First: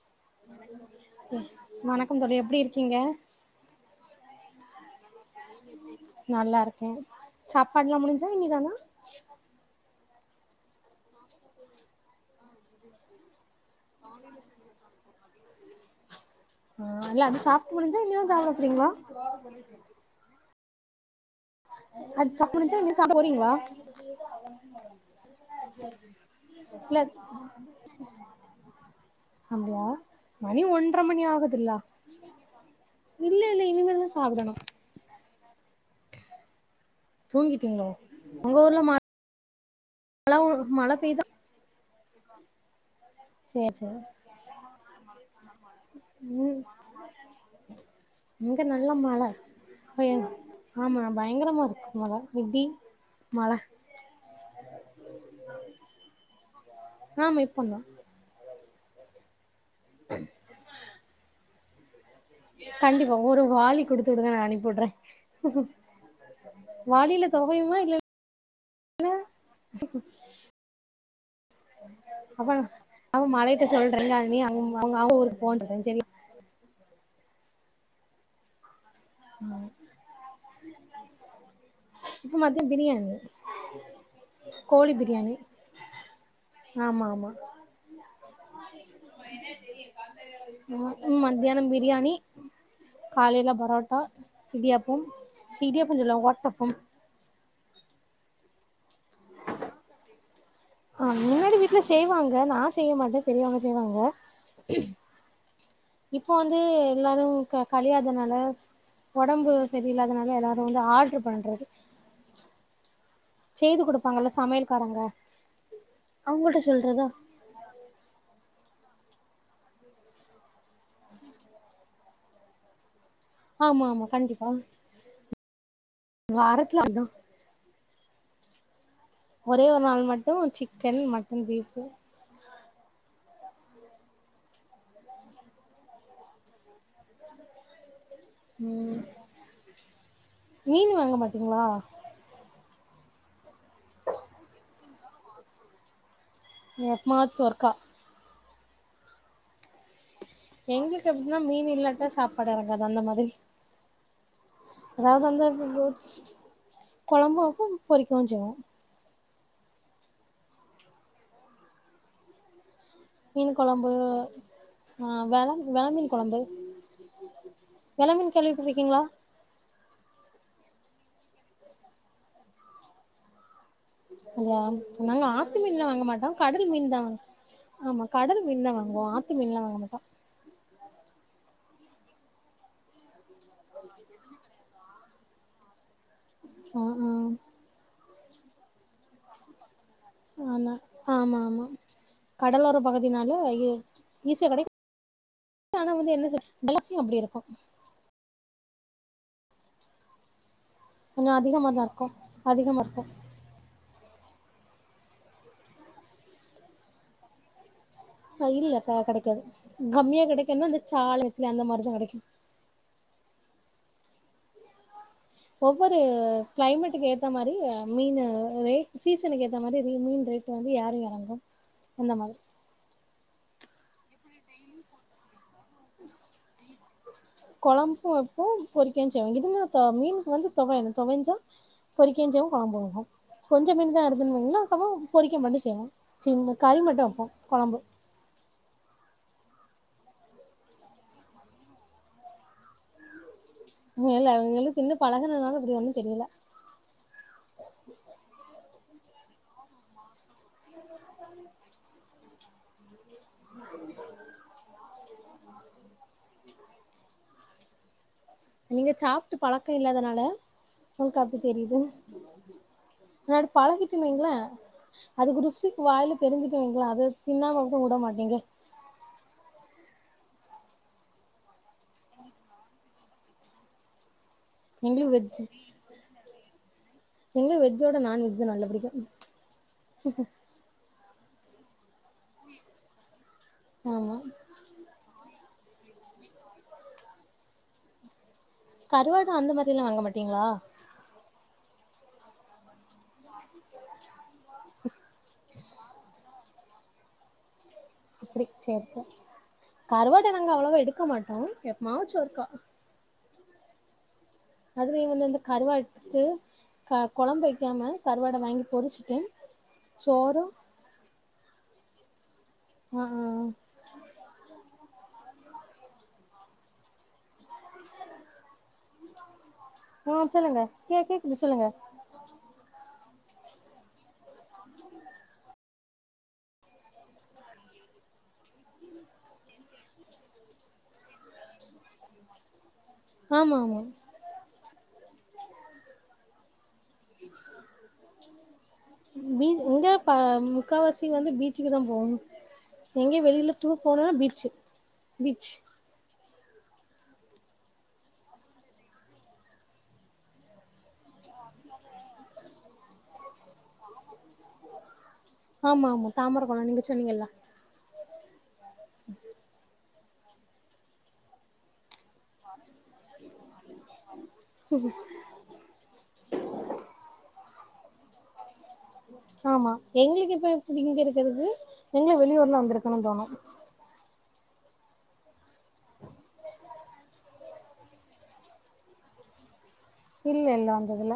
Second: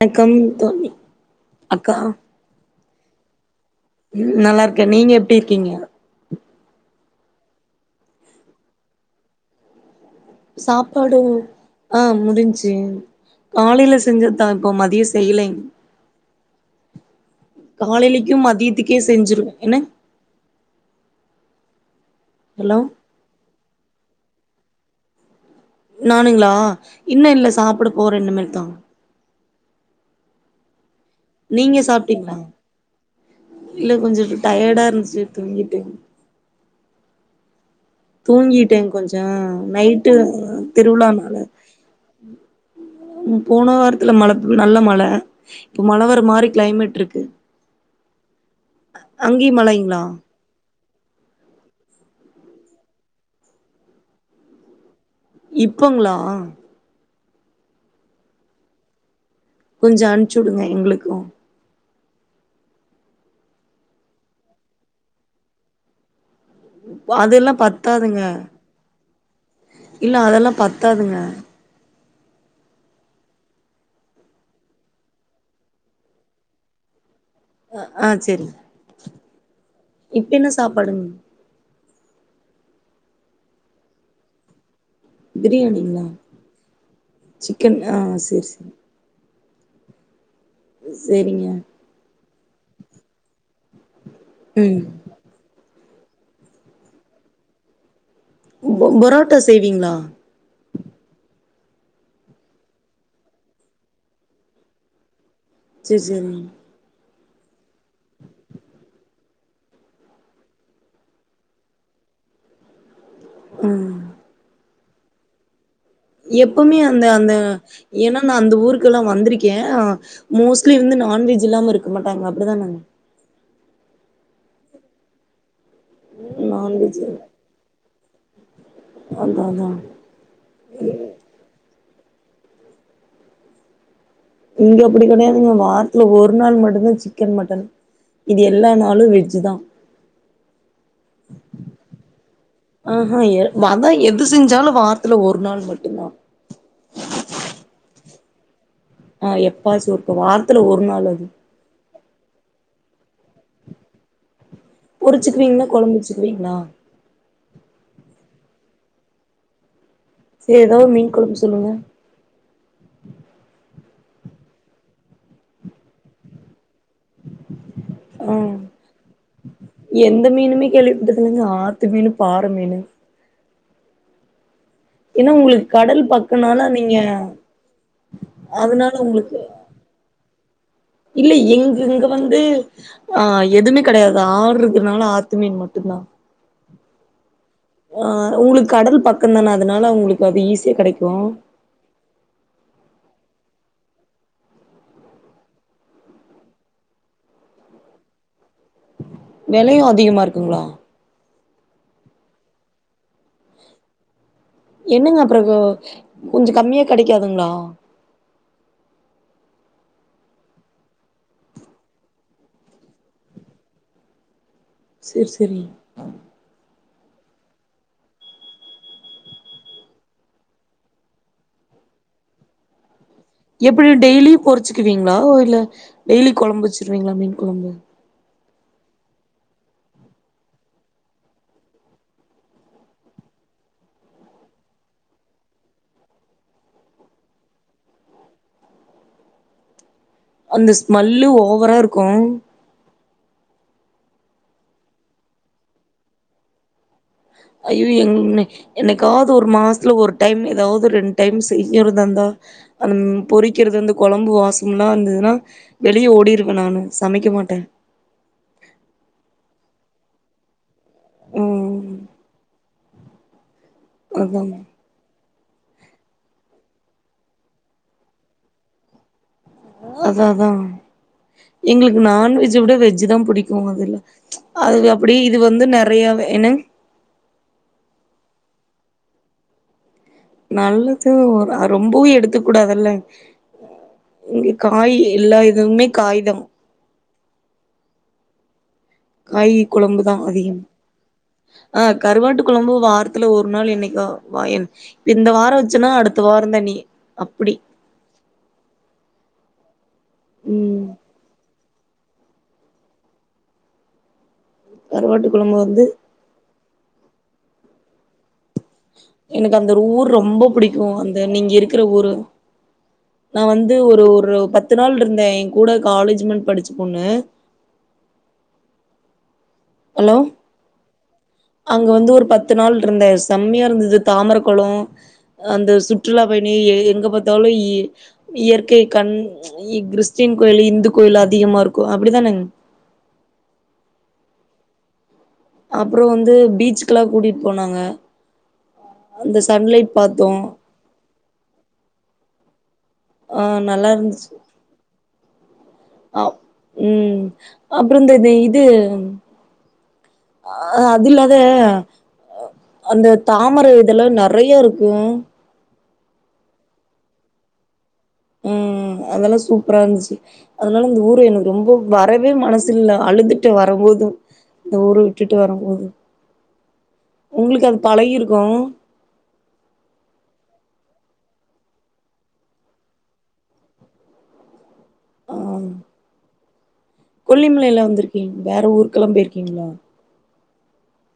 வணக்கம் தோழி அக்கா வணக்கம் தோழி எப்டி இருக்கீங்க நல்லாருக்கே நீங்க எப்டி இருக்கீங்க நல்லாருக்கோ சாப்பாடல்லா முடுஞ்சா இனி தானா சாப்பாடு ஆ முடுஞ்சு கேன் காலேல செஞ்சதா இப்போ மதியோ செய்லைங் ஆ இல்ல அது சாப்ட்டு முடிஞ்சா இனிதா காலிலிக்கு சாப்ட போறீங்களா மதியத்துக்கே செஞ்சிருவே என்னங் அ சாப்பிட ஹலோ முடிச்சா இல்ல சாப்பட போறீங்களா நானுங்களா இன்னு இல்ல சாப்பிட போறே இனிமேட்டுத அப்டியா மணி ஒன்ற மணி ஆ நீங்க சாப்டீங்ளா இல்ல இனிமேல்தா கொஞ்சோ சாப்டணு டயடா இருந்துச்சி தூங்கிட்டே தூங்கிட்டீங்களா தூங்கிட்ட கொஞ்சோ நைட்டு மழ பெய்தா திருவிழானால போன சேரி சேரி வாரத்துல மழ நல்ல மழ இப்ப மழ வர மாரி கிளைமேட்டிருக்கு இங்க நல்ல மழ அங்கியு மழைங்ளா பயங் ஆமா பயங்கரமா இருக்கு மழ இடி மழ இப்பங்களா ஆமா இப்பங்க கொஞ்ச அம்ச்சிவுடுங்க எங்களுக்கு கண்டிபா ஒரு வாலி குடுத்துடுங்க நா அனுப்பி உட்ற வாளியில தொவையுமா இல்ல ங்க இல்ல அதெல்லா பத்தாதுங்க அப்ப அவ மழயிட்ட சொல்ற நீங்க நீ [unintelligible] அவ்ங்க ஊருக்கு போன்ற செரியா ஆ செரி ம் சாப்பாடுங்க இப்ப மத்தியம் பிரியாணி கோழி பிரியாணி ஆமா ஆமா க்கன் ஆ சேரி சேரி மன தெரிய கந்த [inaudible] ம் சேரிங்க மத்தியானம் பிரியாணி காலையில பரோட்டா ம் இடியாப்பம் சி இடியாப்பம் சொல்லல ஒட்டஅப்பம் பு புரோட்டா செய்வீங்ளா ஆ முன்னாடி வீட்ல செய்வாங்க நா செய்ய மாட்ட பெரியவங்க செய்வாங்க சேரி இப்ப சேரிங்க வந்து எல்லாரு க கழியாதனால ஒடம்பு சரியிலாதனால எல்லாரு வந்து ஆட்ரு பண்றது செய்து ம் குடுபாங்கல்ல சமயல்காரங்க எப்பவுமே அந்த அந்த ஏன்னா நா அந்த ஊருக்கெலா வந்திருக்கே மோஸ்லி வந்து நான்வெஜ் இல்லாம இருக்க மாட்டாங்க அப்டிதன ஆமா ஆமா கண்டிப்பா வாரத்துல நான்வெஜ் அதா அதா ஒரே அதா ஒரு நாள் மட்டு சிக்கன் மட்டன் பீஃப் இங்க அப்டி கடையாதுங்க வாரதுல ஒரு நாள் மட்டுதா சிக் கன் மட்டன் மீதி எல்லா நாளு வெஜ் தா மீனு வாங்க மாட்டீங்ளா ஆஹா எ நாதா எது செஞ்சாலு வாரத்துல ஒரு நாள் மட்டு்தா எப்மாச்சு ஒருக்கா ஆ எப்பாசு ஒர்க வா எங்ளுக்கு எப்டினா மீன் இல்லாட்டா சாப்பாடு எரங்காது அந்த மாதிரி அதாவது பொரிச்சுக்குவீங்களா வந்தப்ப கொழம்பு ஒச் வச்சுக்குவீங்களா கொழம்பும்வப்போ பொறிக்கவு செய்வோ செரி எதோ ஒரு மீன் கொழம்பு சொல்லுங்க மீன் கொழம்பு ஆ வெளா வெறா மீன் கொழம்பு வெல மீன் ஆ கேள்வி பட்ருகீங்ளா எந்த மீனுமே கேள்விபட்டதில்லங்க ஆத்து மீனு பாற மீனு அதா நாங்க ஏன்னா ஆத்து உங்களுக்கு மீன்லா வாங்க கடல் மாட்டோ பக்கனால கடல் மீன் நீங்க தா ஆமா கடல் மீன் தா அதனால வாங்குவோ உங்களுக்கு ஆத்து மீன்லா வாங்க மாட்டோ இல்ல எங் இங்க வந்து ஆ எதுமே கெடையாது ஆறுக அனாலு ஆத்து மீன் மட்டுந்தா [unintelligible] ஆ உங்ளுக் கடல் பக்கந்தான அதனால உங்ளுக்கு அது ஈஸியா ஆமா கெடைக்கு ஆமா ஆமா கடலோர பகுதினால ஈசிய கெடை ஆனா வந்து என்ன [unintelligible] அப்டி இருக்கு வெலையு அதிகமா இருக்குங்ளா கொஞ்சொ அதிகமாதா இருக்கு அதிகமா இருக்கு என்னங்க அப்றொ கொஞ்சொ கம்மியா கெடைக்காதுங்ளா இல்ல க கெடைக்காது கம்மியா கெடைக்கன்னா இந்த சால இர்குல அந்த மாரிதா கெடைக்கு செர் செ ஒவ்வொரு க்ளைமெட்டுக்கு ஏத்த மாரி மீனு ரே சீசனுக்கு ஏத்த மாரி மீன் ரேட் வந்து ஏறு எறங்கு அந்த மாதிரி எப்டி டெய்லியு பொருச்சுக்குவீங்ளா இல்ல டெய்லி கொழம்புச்சு கொழம்பு வப்போ பொரிக்கவு செய்வோ இதுன மீன்க்கு வந்து தோவையணு தொவைஞ்சா பொரிக்கவு செய்வோ கொழம்பு வப்பொ கொஞ்ச மீன் தா [unintelligible] அப்போ பொரிக்க மட்டு செய்வோ சி கறி மட்டு வப்போ கொழம்பு அந்த ஸ்மெல்லு ஓவரா இருக்கு ம் இல்ல அவுகளு திண்ணு பழகனனால அப்டி ஒன்னு தெரியல ஐயோ என்ன என்னெக்காது ஒரு மாஸ்துல ஒரு டைம் எதாது ரெண்டு டைம் செய் எவ்ரு தந்தா அந்தம் பொறிக்கிறது அந்த கொழம்பு வாசம்லா வந்ததுனா வெளியே ஓடிருவ நானு சமைக்க மாட்டெ நீங்க சாப்ட்டு பழக்க இல்லாதனால உங்ளுக்கு அப்டி தெரியுது ம் முனாடி பழகிட்டுனு வைங்ளே அதாங்க அதுக்கு ருசி வாயில தெரிஞ்சுட்டு வைங்ளே அத தின்னாம உடமாட் எங்க அதா அதா எங்ளுக்கு நான்வெஜ்ஜ விட வெஜ் தா புடிக்கு மொதல அதுவெ எங்களுக்கு அப்டி இது வெஜ் வந்து நெறையாவே என்னங் எங்ளு வெஜ்ஜோட நான்வெஜ் நல்ல பிடிக்கு நல்லது அ ரொம்பவு எடுத்துக் கூடாதல்ல ஆமா இங்க காய் எல்லா இதுமே காயிதம் கருவாடு அந்த காய் மாரிலாம் வாங்க கொழம்புதா மாட்டீங்களா அதிகம் ஆ கருவாட்டு கொழம்பு வாரத்துல ஒரு நாள் என்னைக்கா வாயன் இந்த வாரொ வச்சன்னா அடுத்த வாரந்த இனி அப்டி அப்டி சேரி சே கருவாட்ட நாங்க அவ்ளவ ம் எடுக்க மாட்டோ எப்பமாச்சு ஒருக்கா அதுலயு வந்து கருவாட்டு அந்த கொழம்பு வந்து கருவாட் எட்த்து கொழம்பு வைக்காம கருவாட வாங்கி பொறுச்ட்டு சோறு ஓ அந்த நீங்க இருக்கிற ஊரு ஆ ஆ நா வந்து ஒரு ஒரு பத்து நாள் இருந்தே எ கூட காலேஜ் மென் படுச்ச பொண்ணு ஆ சொல்லுங்க கே கேக்குது சொல்லுங்க இங்க வந்து ஒரு பத்து நாள் இருந்தே செம்மயா இருந்தது தாமர கொளொ அந்த சுற்றுலா பயணி எ எங்க பாத்தாலு இ இயற்கை கண் இ கிறிஸ்டின் கோயில் இந்து கோயில் அதிகமா இருக்கும் அப்படிதானங் ஆமா ஆமா அப்புறம் வந்து பீச்சுக்கெல்லாம் கூட்டிட்டு போனாங்க அந்த பீ சன்லைட் இங்க பா பாத்தோ முக்காவாசி வந்து பீச்சுக்கு தான் போணும் எங்க ஆ வெளியில டூர் நல்லா போனும்னா இருந்துச்சு பீச்சு பீச் ஆ உம் அப்புறம் இந்த இது ஆ அது இல்லாத அந்த தாமரை இதெல்லாம் நெறைய இருக்கும் ஆமா ஆமா தாமரக்கொளம் நீங்க சொன்னீங்கல்ல உம் அதெல்லாம் சூப்பரா இருந்துச்சு அதனால இந்த ஊரு எனக்கு ரொம்ப வரவே மனசில்ல அழுதுட்டு வரும்போது இந்த ஊரு விட்டுட்டு வரம் போது உங்குளுக்கு அது பழகிருக்கும் ஆமா எங்குளுக்கு இப்ப எப்பிடி இங்க இருக்கிறது எங்க வெளியூர்ல வந்திருக்கனு தோணு ஆ கொல்லிமலைல வந்திருக்கீங்க வேற ஊருக்கெல்லாம் போயிருக்கீங்களா இல்ல இல்ல வந்ததுல்ல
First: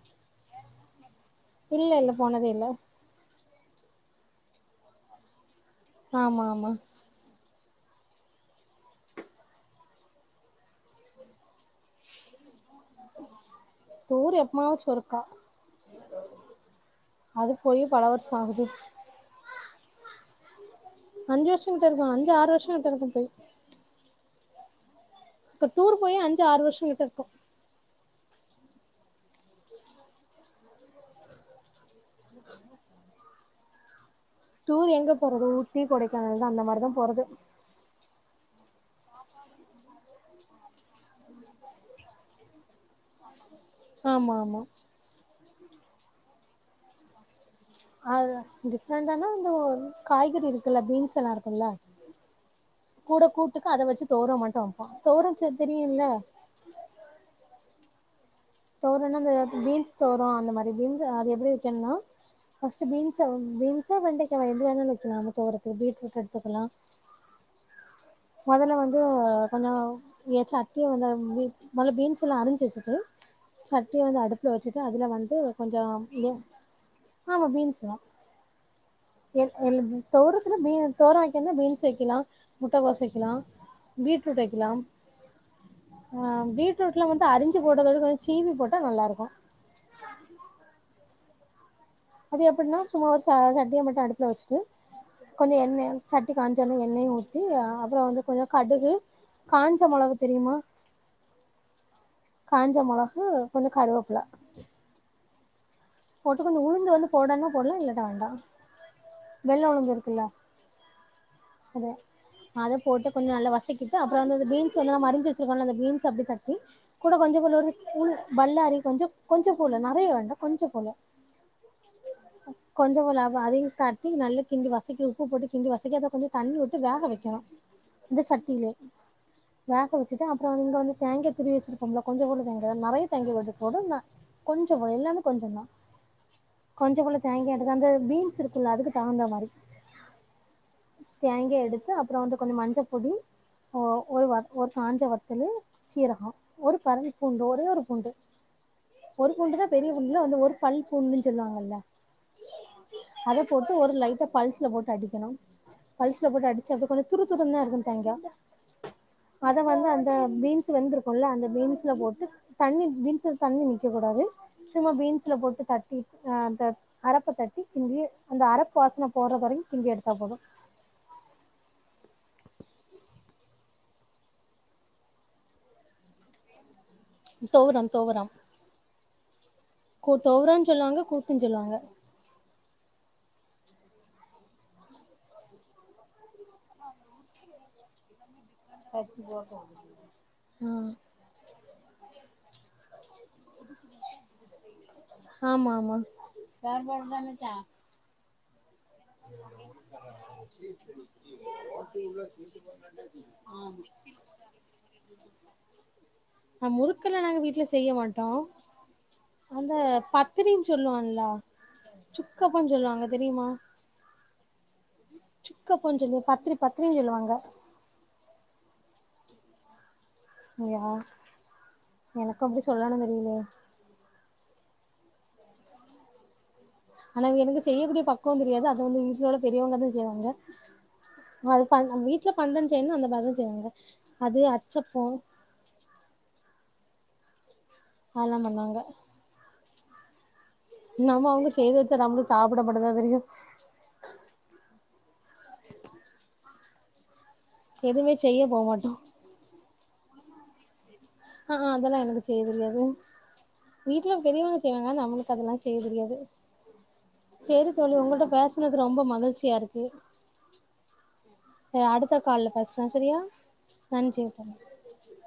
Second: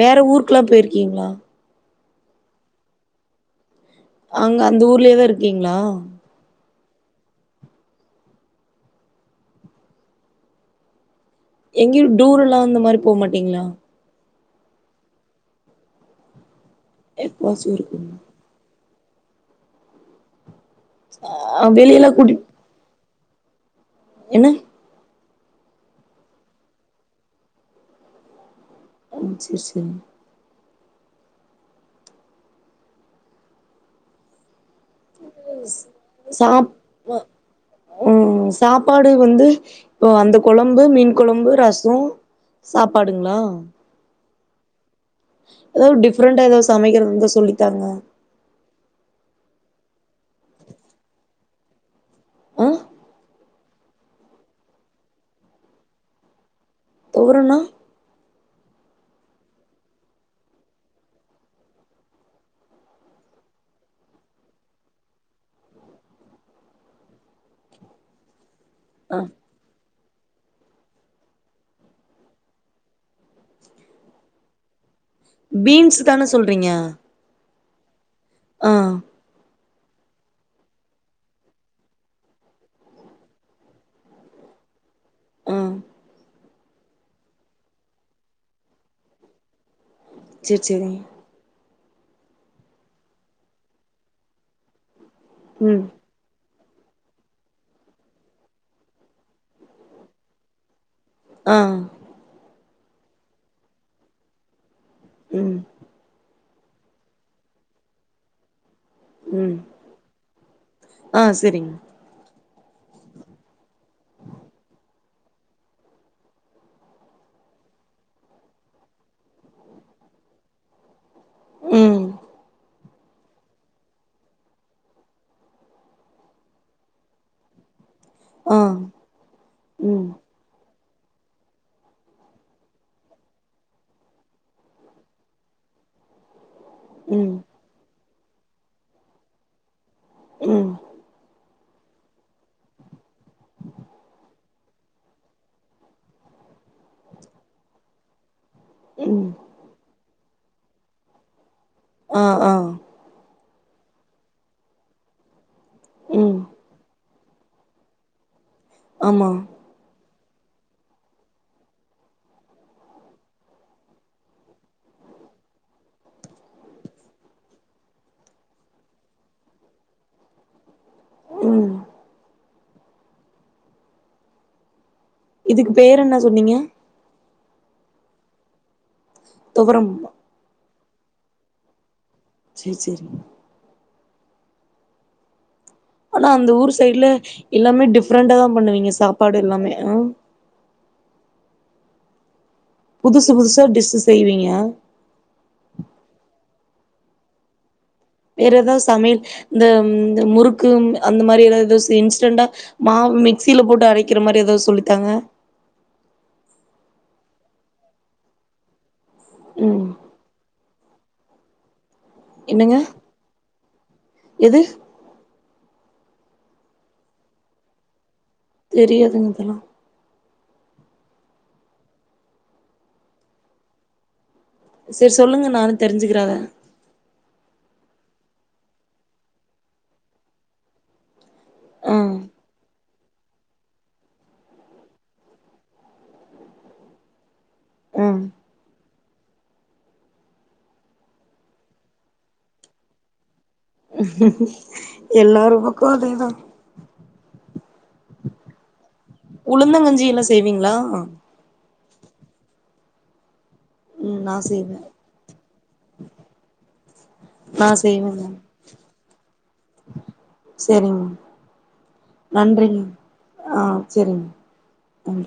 வேற ஊருக்குல்லாம் போயிருக்கீங்களா இல்ல இல்ல போனதே இல்ல அங்க அந்த ஊர்லயேதா இருக்கீங்களா ஆம ஆமா எங்கயும் டூர் எல்லாம் அந்த மாரி போமாட்டீங்களா டூர் எப்பமாச்சு ஒருக்கா அது எப்பவாச்சு போயி இருக்கு பல வருஷம் ஆகுது அஞ்சு ஆ வருஷம் கிட்ட வெளியெல்லா இருக்கும் அஞ்சு கூட்டிட் ஆறு வருஷம் கிட்ட இருக்கும் போயி என்ன இப்ப டூர் போயி அஞ்சு ஆறு வருஷம் கிட்ட இருக்கும் ம் செரி செரி டூர் எங்க போறது ஊட்டி கொடைக்கானல் தான் அந்த மாதிரிதான் போறது உம் சாப்பாடு வந்து ஓ அந்த குழம்பு மீன் குழம்பு ரசம் சாப்பாடுங்களா ஆமா ஆமா எதாவது டிப்ரெண்டா எதாவது சமைக்கிறது இந்தா சொல்லு ஆ டிஃப்ரெண்டானா வந்து காய்கறி இருக்குல்ல பீன்ஸ் எல்லாம் இருக்கும்ல்ல ஆ கூட கூட்டுக்கு அத வச்சு தொவர மட்டும் வப்போம் தொவர தெரியும்ல தொவரணா தொவரணா ஸஃபா இந்த பீன்ஸ் தொவர அந்த மாதிரி [inaudible] அது எப்பிடி வெக்கணும் ஃபஸ்ட்டு பீன்ஸ் பீன்ஸா வெண்டைக்காவ எது வேணுனாலு வெக்கலா அந்த தொவரைக்கு பீட்ரூட் எடுத்துக்கலாம் மொதல்ல வந்து ஆ [unintelligible] மொதல்ல பீன்ஸ் எல்லாம் அரிஞ்சுவச்சிட்டு சட்டிய வந்து அடுப்புல வச்சுட்டு அதுல வந்து கொஞ்சோ பீன்ஸ் தான கேஸ் சொல்றீங்க ஆமா பீன்ஸ்க ஆ எ தொவரத்துல பீன்ஸ் தொவர வெக்கந்தா பீன்ஸ் வெக்கலாம் முட்டைக்கோஸ் வெக்கலாம் பீட்ரூட் வெக்கலாம் ஆ ஆ பீட்ரூட் எல்லாம் வந்து அரிஞ்சு போட்டதோட கொஞ்சோ சீவி போட்டா நல்லா இருக்கும் சேர் சேரிங்க அது எப்டின்னா சும்மா ஒரு ச சட்டிய மட்டு அடுப்புல வச்சுட்டு கொஞ்சோ ம் எண்ணெ சட்டி காஞ்சொன்னே எண்ணெய ஊத்தி அப்புறோ வந்து கொஞ்சோ கடுகு காஞ்ச மொளகு தெரியுமா ஆ காஞ்ச மொளகு கொஞ்சோ கருவேப்புல ம் போட்டு கொஞ்சோ உழுந்து வந்து போடலானா போடலா இல்லாட்டி வேண்டா ம் வெள்ள உழுந்து இருக்குல்ல ஆ சரிங்க அத அத போட்டு கொஞ்சோ நல்ல வசக்கிட்டு அப்புற வந்து அந்த பீன்ஸ் வந்து நம்ம அரிஞ்சு வச்சிருக்கோல அந்த பீன்ஸ அப்டி தட்டி கூட கொஞ்சோ கூட ஃபூல் பல்லாரி கொஞ்சோ கொஞ்சோ போடலா நெறையா வேண்டா கொஞ்சோ போல ம் கொஞ்சோ போல அவ் அதையு காட்டி நல்ல கிண்டி வசிக்கி உப்பு போட்டு கிண்டி வசக்கி அதை கொஞ்சோ தண்ணி விட்டு வேக வைக்கணு இந்த ஆ சட்டிலே வேக ம் வச்சுட்டு அப் அப்புறோ அங்க வந்து தேங்கா திருவி வச்சிருப்போம்ல கொஞ்சோனு தேங்கா நெறையா தேங்க மட்டு போதும்னா கொஞ்சோ போல எல்லாமே கொஞ்சந்தா கொஞ்சோகுள்ள ம் தேங்கா அது வந்து பீன்ஸ் இருக்குல்ல அதுக்கு தகுந்த மாரி ம் தேங்க எடுத்து அப்றோ வந்து கொஞ்சோ மஞ்ச பொடி ஓ ஒரு வா ஒரு காஞ்ச வத்தலு சீரகோ ஒரு பரன் பூண்டு ஒரே ஒரு பூண்டு ம் ஒரு பூண்டுதா பெரிய புண்ல வந்து ஒரு பல் பூண்டுனு சொல்லுவாங்ல்ல ஆ ஆ அத போட்டு ஒரு லைட்ட பல்ஸ்ல போட்டு அடிக்கணு பல்ஸ்ல ம் போட்டு அடிச்சு அப்டியே கொஞ்சோ துரு துரு தா இருக்கு தேங்கா ஆமா அத வந்து அந்த பீன்ஸ் வெந்திருக்கும்ல அந்த பீன்ஸ்ல போட்டு தண்ணி பீன்ஸ்ல தண்ணி நிக்க கூடாது சில பீன்ஸ்ல போட் ட்டு தட்டிட்டு அ அந்த அரப்பு தட்டி கிண்டி அந்த அரப்பு வாசன போறது வரைக்கு கிண்டி எடுத்தா போது ம் இதுக்கு பேர் என்ன சொன்னீங்க தொவரம் தொவரம் தொவரம் ஓ தொவரம் சொல்லுவாங்க கூட்டுன் சொல்லுவாங்க சேர் சேரிங் ஆனா அந்த ஊர் சைட்ல எல்லாமே டிஃப்ரெண்டா தா பண்ணுவீங்க சாப்பாடு எல்லாமே ஆ ஆ புதுசு புதுசாக டிஷ்ஷு செய்வீங்க ஆமா ஆமா வேற ஏதா சமையல் இந்த ம் இந்த முறுக்கு ம் அந்த மாரி ஏத ஏத செய்ன் இன்ஸ்டன்டா மாவு மிக்சியில போட்டு அறைக்கற மாரி ஏதோ சொல்லித்தாங்க நா முறுக்கல்ல நாங்க வீட்டுல செய்ய மாட்டோ அந்த ம் பத்திரி சொல்லுவான்லா சுக்கப்பம் என்னங்க சொல்லுவாங்க தெரியுமா எது சுக்க போன்ஞ்னு பத்ரி பத்ரின் சொல்லுவாங்க தெரியாதுங்க இதல்லா யா எனக்கு அப்டி சொல்லன்னு தெரியலே செரி சொல்லுங்க நானு தெரிஞ்சிக்கிற அத ஆனா எனக்கு செய்யக்கூடிய பக்குவ தெரியாது அத வந்து வீட்ல உள்ள பெரியவங்க தா செய்வாங்க அது பன் ஆ அ வீட்ல பண்டன் செய்ன்னா அந்த மாரி தா செய்வாங்க அது அச்சப்போ ஆ அதல்லா பண்வாங்க நம்மோ அவ்ங்க செய்து வச்சா நம்ளுக் சாப்ட மட்டுதா தெரியு எல்லாரு பக்கோ அதே தா எதுமே செய்ய போ மாட்டோ உளுந்தங்கஞ்சி எல்லா செய்வீங்ளா ஆ அ அதெல்லா எனக்கு செய்யதெரியாது வீட்ல ம் நா பெரியவங்க செய்வே செய்வாங்க நம்ளுக்கு அதெல்லா செய்ய தெரியாது நா சேரி தோழி செய்வேங்க உங்களட்ட பேசனது ரொம்ப மகிழ்ச்சியாருக்கு சரிங்க சே அடுத்த கால்ல நன்றிங்க பேஸ்லா சரியா ஆ நன்றி சரிங்க அப்ப ம்